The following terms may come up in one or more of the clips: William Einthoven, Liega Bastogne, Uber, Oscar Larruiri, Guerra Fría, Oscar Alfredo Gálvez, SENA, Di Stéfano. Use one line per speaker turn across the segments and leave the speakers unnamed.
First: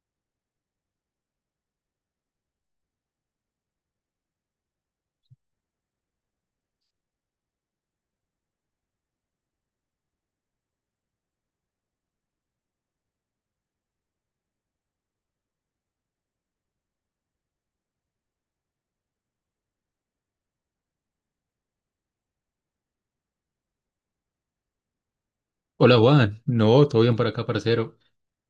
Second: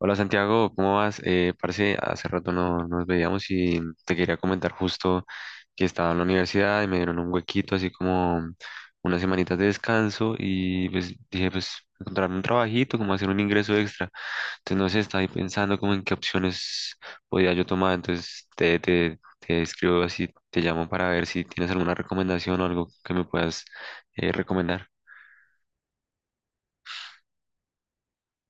Hola Santiago, ¿cómo vas? Parce, hace rato no nos veíamos y te quería comentar justo que estaba en la universidad y me dieron un huequito, así como unas semanitas de descanso y pues dije, pues encontrarme un trabajito, como hacer un ingreso extra. Entonces no sé, estaba ahí pensando como en qué opciones podía yo tomar, entonces te escribo así, te llamo para ver si tienes alguna recomendación o algo que me puedas recomendar.
Hola Juan, no, todo bien por acá, parcero.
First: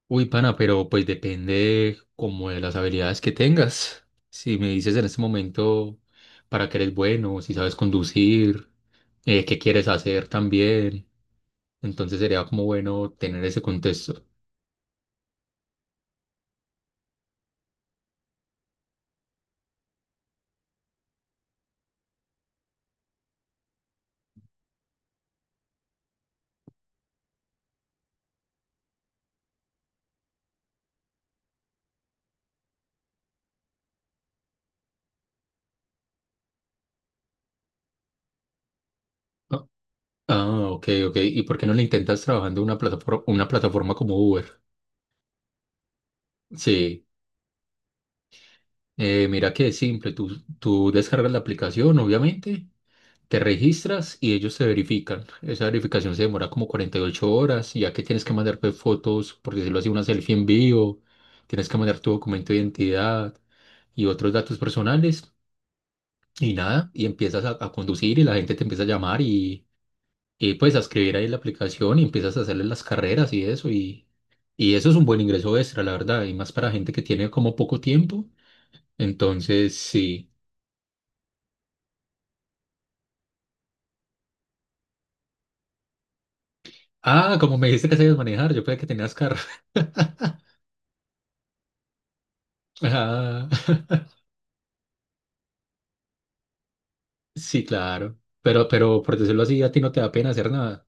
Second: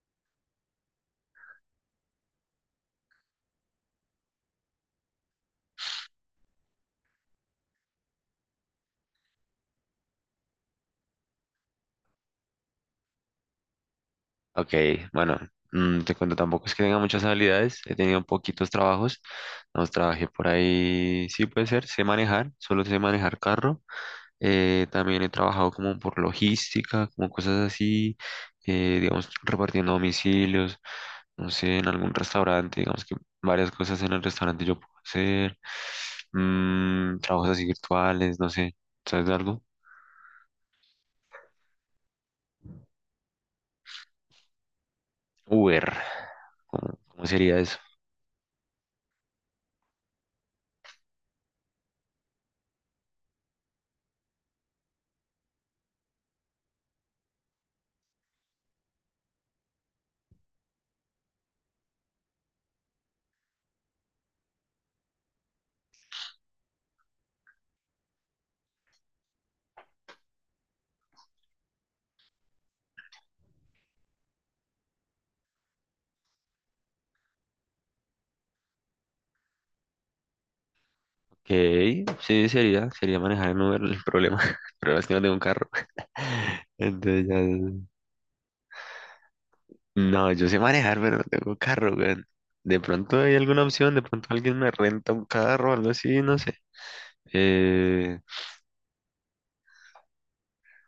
Uy, pana, pero pues depende como de las habilidades que tengas. Si me dices en este momento para qué eres bueno, si sabes conducir, qué quieres hacer también, entonces sería como bueno tener ese contexto.
Ok, bueno, te cuento, tampoco es que tenga muchas habilidades, he tenido poquitos trabajos, nos trabajé por ahí, sí puede ser, sé manejar, solo sé manejar carro, también he trabajado como por logística, como cosas así, digamos, repartiendo domicilios, no sé, en algún restaurante, digamos que varias cosas en el restaurante yo puedo hacer, trabajos así virtuales, no sé, ¿sabes de algo?
Ah, ok, ok. ¿Y por qué no le intentas trabajando una plataforma como Uber?
Uber,
Sí,
cómo sería eso?
mira que es simple, tú descargas la aplicación, obviamente. Te registras y ellos te verifican. Esa verificación se demora como 48 horas, y ya que tienes que mandar pues, fotos, por decirlo así, una selfie en vivo, tienes que mandar tu documento de identidad y otros datos personales y nada, y empiezas a conducir y la gente te empieza a llamar y pues a escribir ahí en la aplicación y empiezas a hacerle las carreras y eso es un buen ingreso extra, la verdad, y más para gente que tiene como poco tiempo. Entonces, sí.
Ok, sí, sería manejar en Uber el problema. El problema es que no tengo un carro. Entonces ya...
Ah, como me dijiste que sabías manejar, yo pensé que tenías carro.
No, yo sé manejar, pero no tengo carro, weón. De pronto hay
Ah,
alguna opción, de pronto alguien me renta un carro o algo así, no sé.
sí,
Eh,
claro. Pero por decirlo así, a ti no te da pena hacer nada.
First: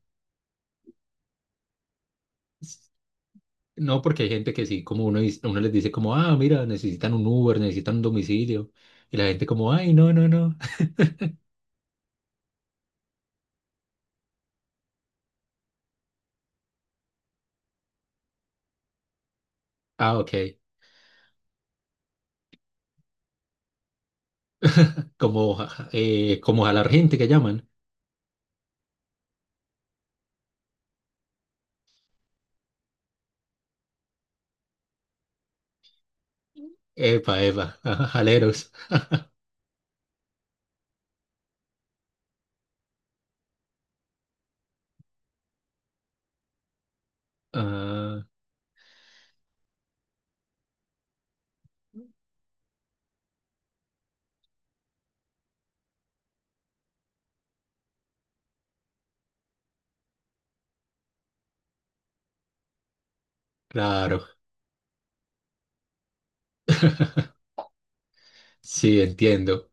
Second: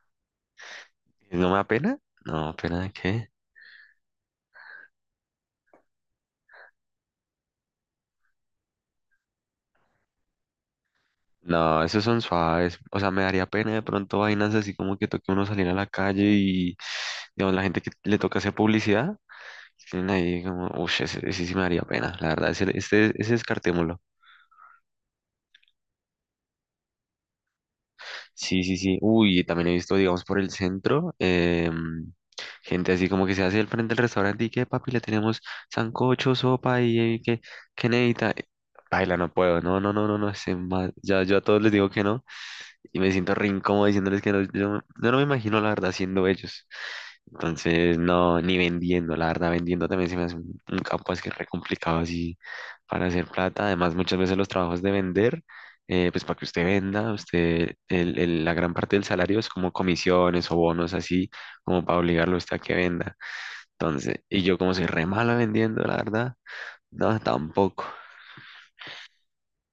¿No me da pena? No, ¿pena
S-
de qué?
No, porque hay gente que sí, como uno, dice- uno les dice como, ah, mira, necesitan un Uber, necesitan un domicilio. Y la gente como, ay, no, no, no.
No, esos son suaves. O sea, me daría pena de pronto vainas así como que toque uno salir a la calle y, digamos, la gente que le toca hacer publicidad, tienen
Ah, ok.
ahí como, uff, ese sí me daría pena, la verdad, ese descartémoslo.
Como, como jalar gente que llaman.
Sí, sí, sí. Uy, también he visto, digamos, por el centro, gente así como que se hace el frente del restaurante y que, papi, le tenemos sancocho, sopa y
Epa, epa,
que
ajá,
necesita.
jaleros.
Paila, no puedo. No, no, no, no, no. Ya, yo a todos les digo que no y me siento re incómodo diciéndoles que no, yo no me imagino la verdad siendo ellos. Entonces,
Ah,
no, ni vendiendo, la verdad, vendiendo también se me hace un campo es que re complicado así para hacer plata. Además, muchas veces los trabajos de vender, pues para que usted venda, usted, la gran parte del salario es como comisiones o bonos así, como para obligarlo a usted a que venda. Entonces,
claro.
y yo como soy re malo vendiendo, la verdad, no, tampoco.
Sí, entiendo.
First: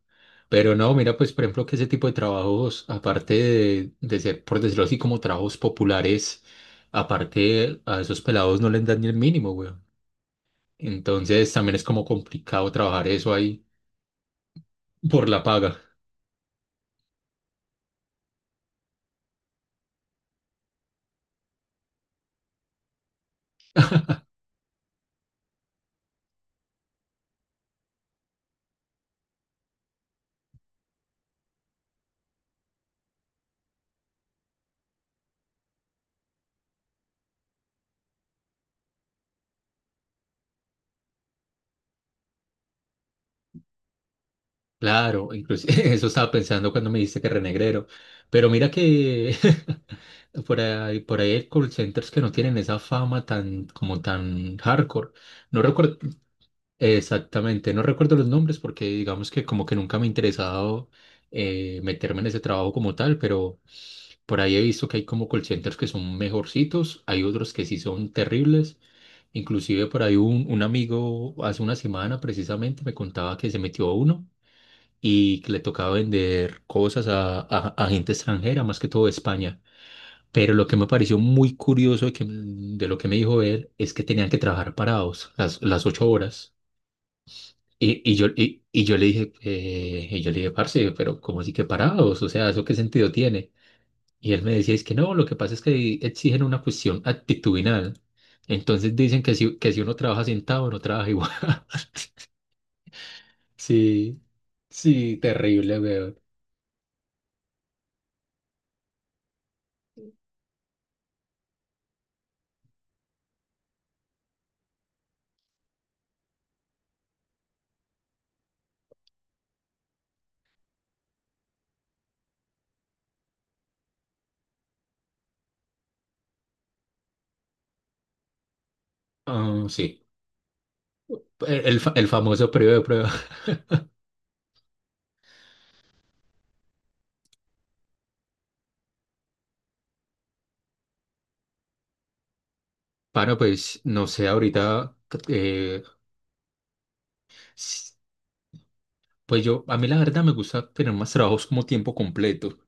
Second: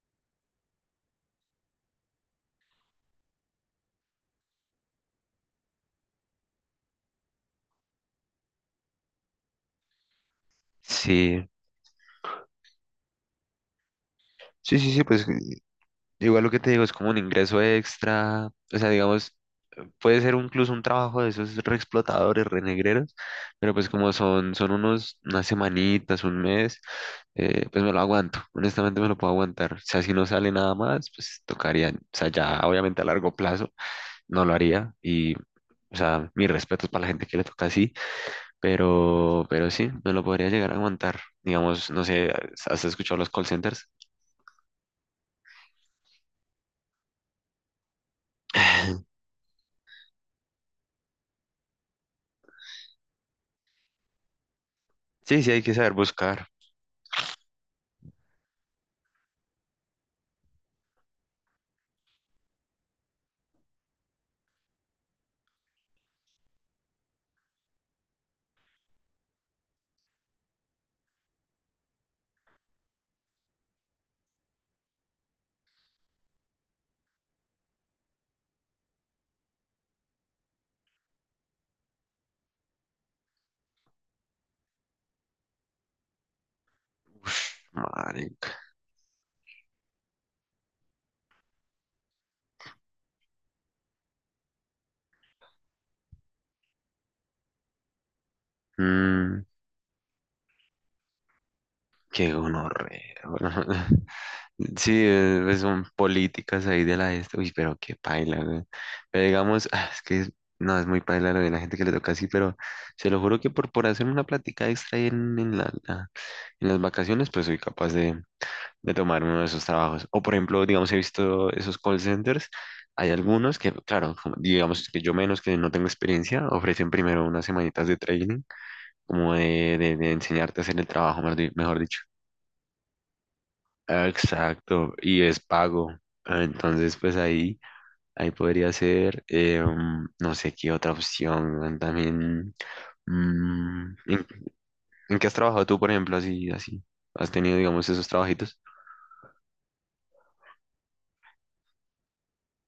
Pero no, mira, pues por ejemplo que ese tipo de trabajos, aparte de ser, por decirlo así, como trabajos populares, aparte a esos pelados no les dan ni el mínimo, güey.
Sí,
Entonces también es como complicado trabajar eso ahí
sí, sí, sí, pues
por la paga.
igual lo que te digo es como un ingreso extra, o sea, digamos, puede ser incluso un trabajo de esos reexplotadores, renegreros, pero pues como son, unas semanitas, un mes, pues me lo aguanto, honestamente me lo puedo aguantar. O sea, si no sale nada más, pues tocaría, o sea, ya obviamente a largo plazo no lo haría y, o sea, mis respetos para la gente que le toca así, pero sí, me lo podría llegar a aguantar. Digamos, no sé, ¿has escuchado los call centers?
Claro, incluso eso estaba pensando cuando me dijiste que renegrero. Pero mira que por ahí hay call centers que no tienen esa fama tan como tan hardcore.
Sí, sí, hay
No
que saber
recuerdo
buscar.
exactamente, no recuerdo los nombres porque digamos que como que nunca me ha interesado meterme en ese trabajo como tal, pero por ahí he visto que hay como call centers que son mejorcitos, hay otros que sí son terribles. Inclusive por ahí un amigo hace una semana precisamente me contaba que se metió a uno y que le tocaba vender cosas a, a gente extranjera, más que todo de España. Pero lo que me pareció muy curioso de, de lo que me dijo él es que tenían que trabajar parados las 8 horas.
Ush, marica.
Y yo le dije, y yo le dije, parce, pero ¿cómo así que parados? O sea, ¿eso qué sentido tiene? Y él me decía, es que no, lo que pasa es que ahí exigen una cuestión actitudinal. Entonces dicen
Mm,
que si uno trabaja sentado, no trabaja igual.
qué gonorrea.
Sí,
Sí,
sí,
pues
terrible,
son
weón.
políticas ahí de la esta. Uy, pero qué paila, güey. Pero digamos, no, es muy paila lo de la gente que le toca así, pero se lo juro que por hacer una plática extra ahí en, en las vacaciones, pues soy capaz de tomar uno de esos trabajos. O por ejemplo, digamos, he visto esos call centers. Hay algunos que, claro, como- digamos que yo menos que no tengo experiencia, ofrecen primero unas semanitas de training como
Ah,
de,
sí,
de enseñarte a hacer el trabajo, mejor dicho.
el famoso periodo de prueba.
Ah, exacto, y es pago. Ah, entonces, ahí podría ser, no sé qué otra opción, weón, también,
Bueno, pues
mm,
no
¿en,
sé, ahorita,
en qué has trabajado tú,
eh,
por ejemplo, así, así? ¿Has tenido, digamos,
s-
esos trabajitos?
pues yo, a mí la verdad me gusta tener más trabajos como tiempo completo.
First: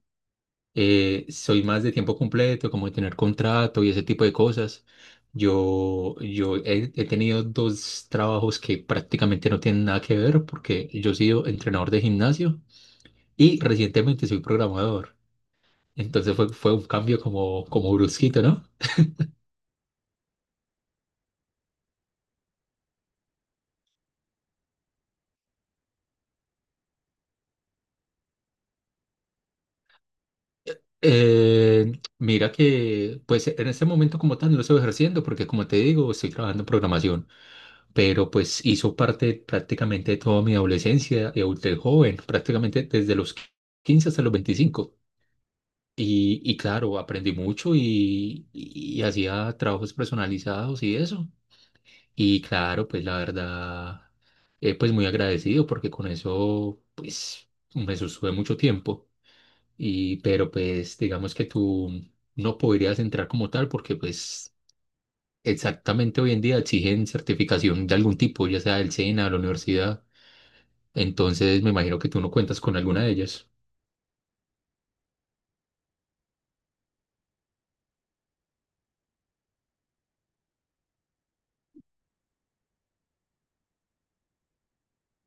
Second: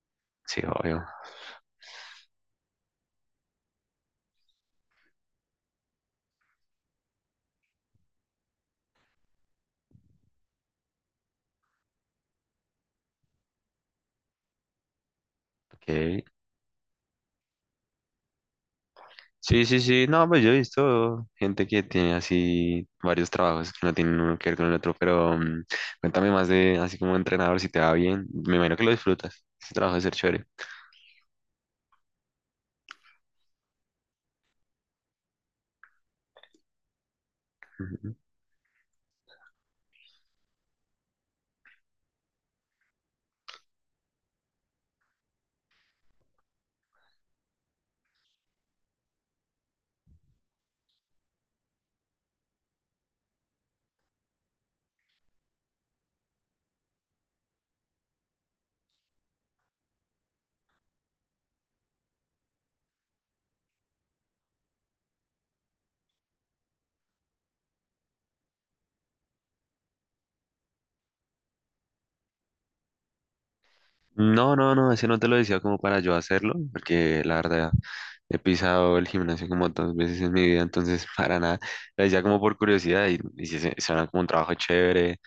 Sí, obvio.
Eh, soy más de tiempo completo, como de tener contrato y ese tipo de cosas. Yo he tenido dos trabajos que prácticamente no tienen nada que ver porque yo he sido entrenador de gimnasio y recientemente soy programador.
Ok.
Entonces fue, fue un cambio como, como brusquito, ¿no?
Sí, sí, sí, no, pues yo he visto gente que tiene así varios trabajos que no tienen uno que ver con el otro, pero cuéntame más de así como entrenador, si te va bien, me imagino que lo disfrutas, ese trabajo de ser chévere.
Eh, mira que, pues en este momento como tal no lo estoy ejerciendo porque como te digo, estoy trabajando en programación.
Ujú.
Pero pues hizo parte prácticamente de toda mi adolescencia y adultez joven, prácticamente desde los 15 hasta los 25. Y claro, aprendí mucho y hacía trabajos personalizados y eso. Y claro, pues la verdad, pues muy agradecido porque con eso, pues me sostuve mucho tiempo. Y, pero pues digamos que tú no podrías entrar como tal porque pues exactamente hoy en día exigen certificación de algún tipo, ya sea del SENA, de la universidad. Entonces, me imagino que tú no cuentas con alguna de ellas.
No, no, no, ese no te lo decía como para yo hacerlo, porque la verdad he pisado el gimnasio como dos veces en mi vida, entonces para nada, lo decía como por curiosidad y sí suena como un trabajo chévere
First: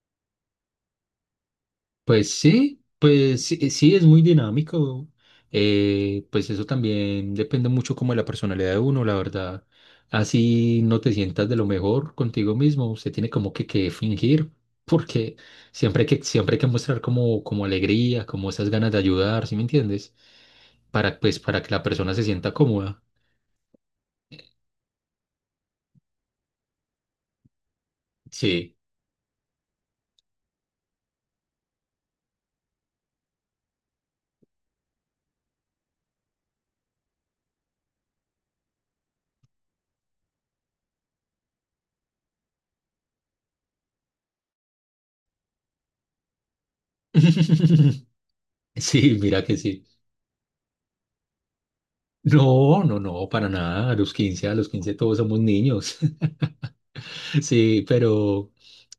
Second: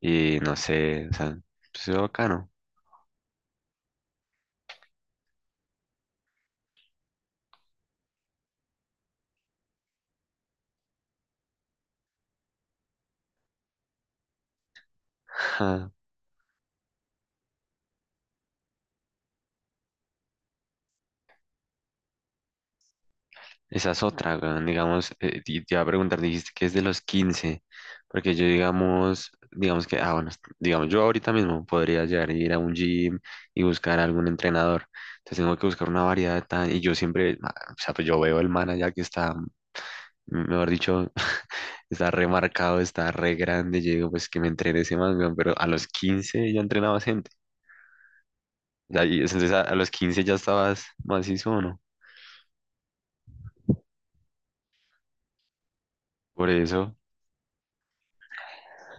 y no sé, o sea, pues es bacano.
Pues sí, sí, es muy dinámico. Pues eso también depende mucho como de la personalidad de uno, la verdad. Así no te sientas de lo mejor contigo mismo, usted tiene como que fingir, porque siempre hay que mostrar como, como alegría, como esas ganas de ayudar, ¿sí me entiendes? Para, pues, para que la persona se sienta cómoda.
Esa es otra, weón, digamos, y te iba a preguntar, dijiste que es de los 15 porque yo
Sí.
digamos, bueno, digamos, yo ahorita mismo podría llegar a ir a un gym y buscar algún entrenador, entonces tengo que buscar una variedad tan, y yo siempre, ah, o sea, pues yo veo el man allá que está, mejor dicho, está remarcado, está re grande, y yo digo, pues que me entrene ese man, weón, pero a los 15 ya entrenaba gente, o sea,
Sí, mira
entonces
que
a
sí.
los 15 ya estabas macizo, ¿o no?
No, no, no, para nada. A los 15 todos somos niños.
Por eso,
Sí,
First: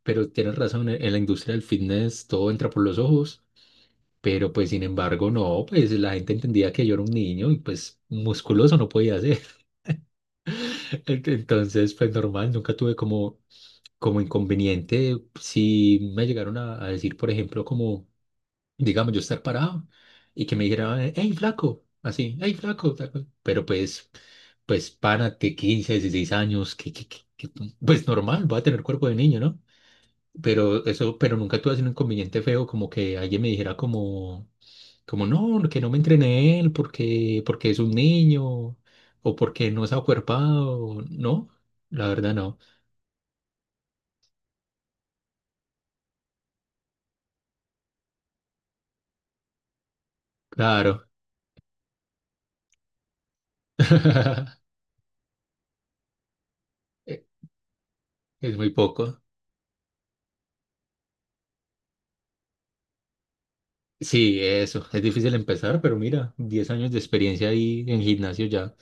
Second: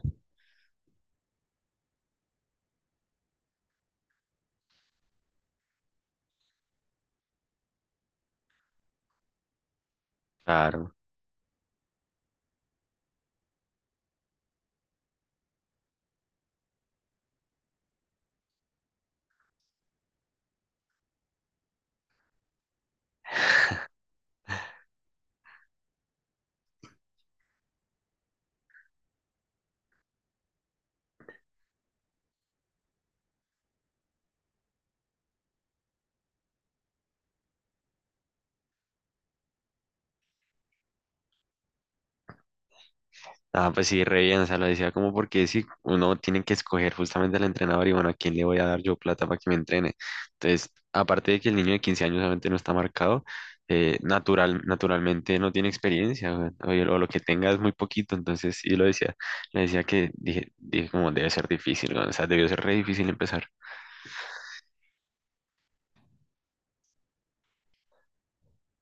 pero tienes razón, en la industria del fitness todo entra por los ojos, pero pues sin embargo no, pues la gente entendía que yo era un niño y pues musculoso no podía ser.
claro,
Entonces, pues normal, nunca tuve como, como inconveniente. Si me llegaron a decir, por ejemplo, como... digamos, yo estar parado y que me dijera, hey, flaco, así, hey, flaco, tal cual. Pero pues, pues, párate, 15 16 años, pues normal, va a tener cuerpo de niño, ¿no? Pero eso, pero nunca tuve así un inconveniente feo, como que alguien me dijera como, como, no, que no me entrené él porque, porque es un niño, o porque no se ha acuerpado, no, la verdad no,
ah, pues sí, re bien, o sea, lo decía como porque sí, uno tiene que escoger justamente al entrenador y bueno, ¿a quién le voy a dar yo plata para que me entrene? Entonces,
claro,
aparte de que el niño de 15 años obviamente no está marcado, naturalmente no tiene experiencia o, o lo que tenga es muy poquito, entonces
es
sí
muy
lo decía,
poco.
le decía que dije como debe ser difícil, ¿no? O sea, debió ser re difícil empezar.
Sí, eso. Es difícil empezar, pero mira, 10 años de experiencia ahí en gimnasio ya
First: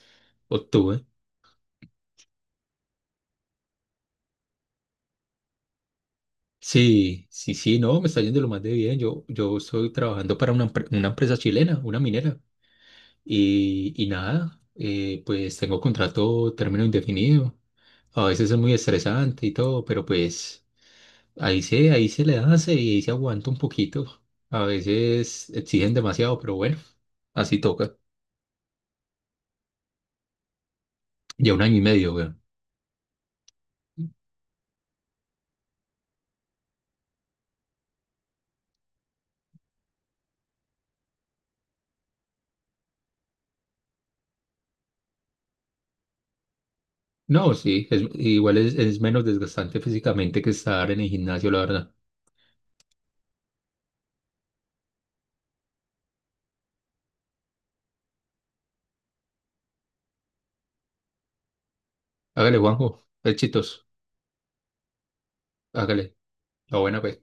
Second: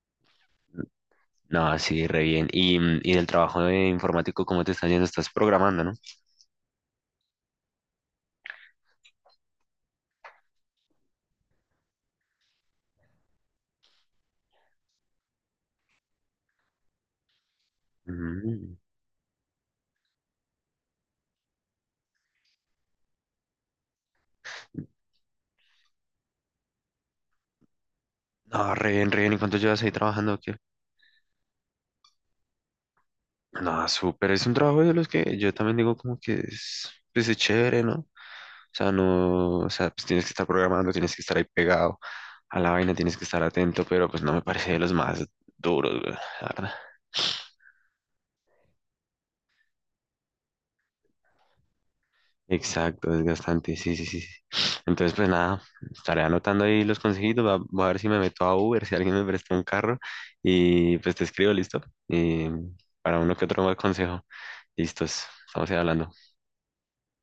obtuve.
No, sí, re bien. Y, y del trabajo de informático, ¿cómo te está yendo? Estás programando, ¿no?
Sí, sí, sí, no, me está yendo lo más de bien. Yo estoy trabajando para una, una empresa chilena, una minera. Y nada, pues tengo contrato término indefinido. A veces es muy
Mm.
estresante y todo, pero pues ahí se le hace y ahí se aguanta un poquito. A veces exigen demasiado, pero bueno, así toca.
No, re bien, re bien. ¿Y cuánto llevas ahí trabajando?
Ya 1 año y medio, weón.
No súper. Es un trabajo de los que yo también digo como que es, pues, es chévere, ¿no? O sea, no, o sea, pues tienes que estar programando, tienes que estar ahí pegado a la vaina, tienes que estar atento, pero pues no me parece de los más duros, güey, la verdad.
No, sí, es, igual es menos desgastante físicamente que estar en el gimnasio, la verdad.
Exacto, desgastante, sí, sí, sí. Sí. Entonces, pues nada, estaré anotando ahí los consejitos, voy a ver si me meto a Uber, si alguien me presta un carro y pues te escribo, listo. Y
Hágale, Juanjo,
para uno que otro más
éxitos,
consejo, listos, estamos ahí hablando.
hágale, la buena, pues.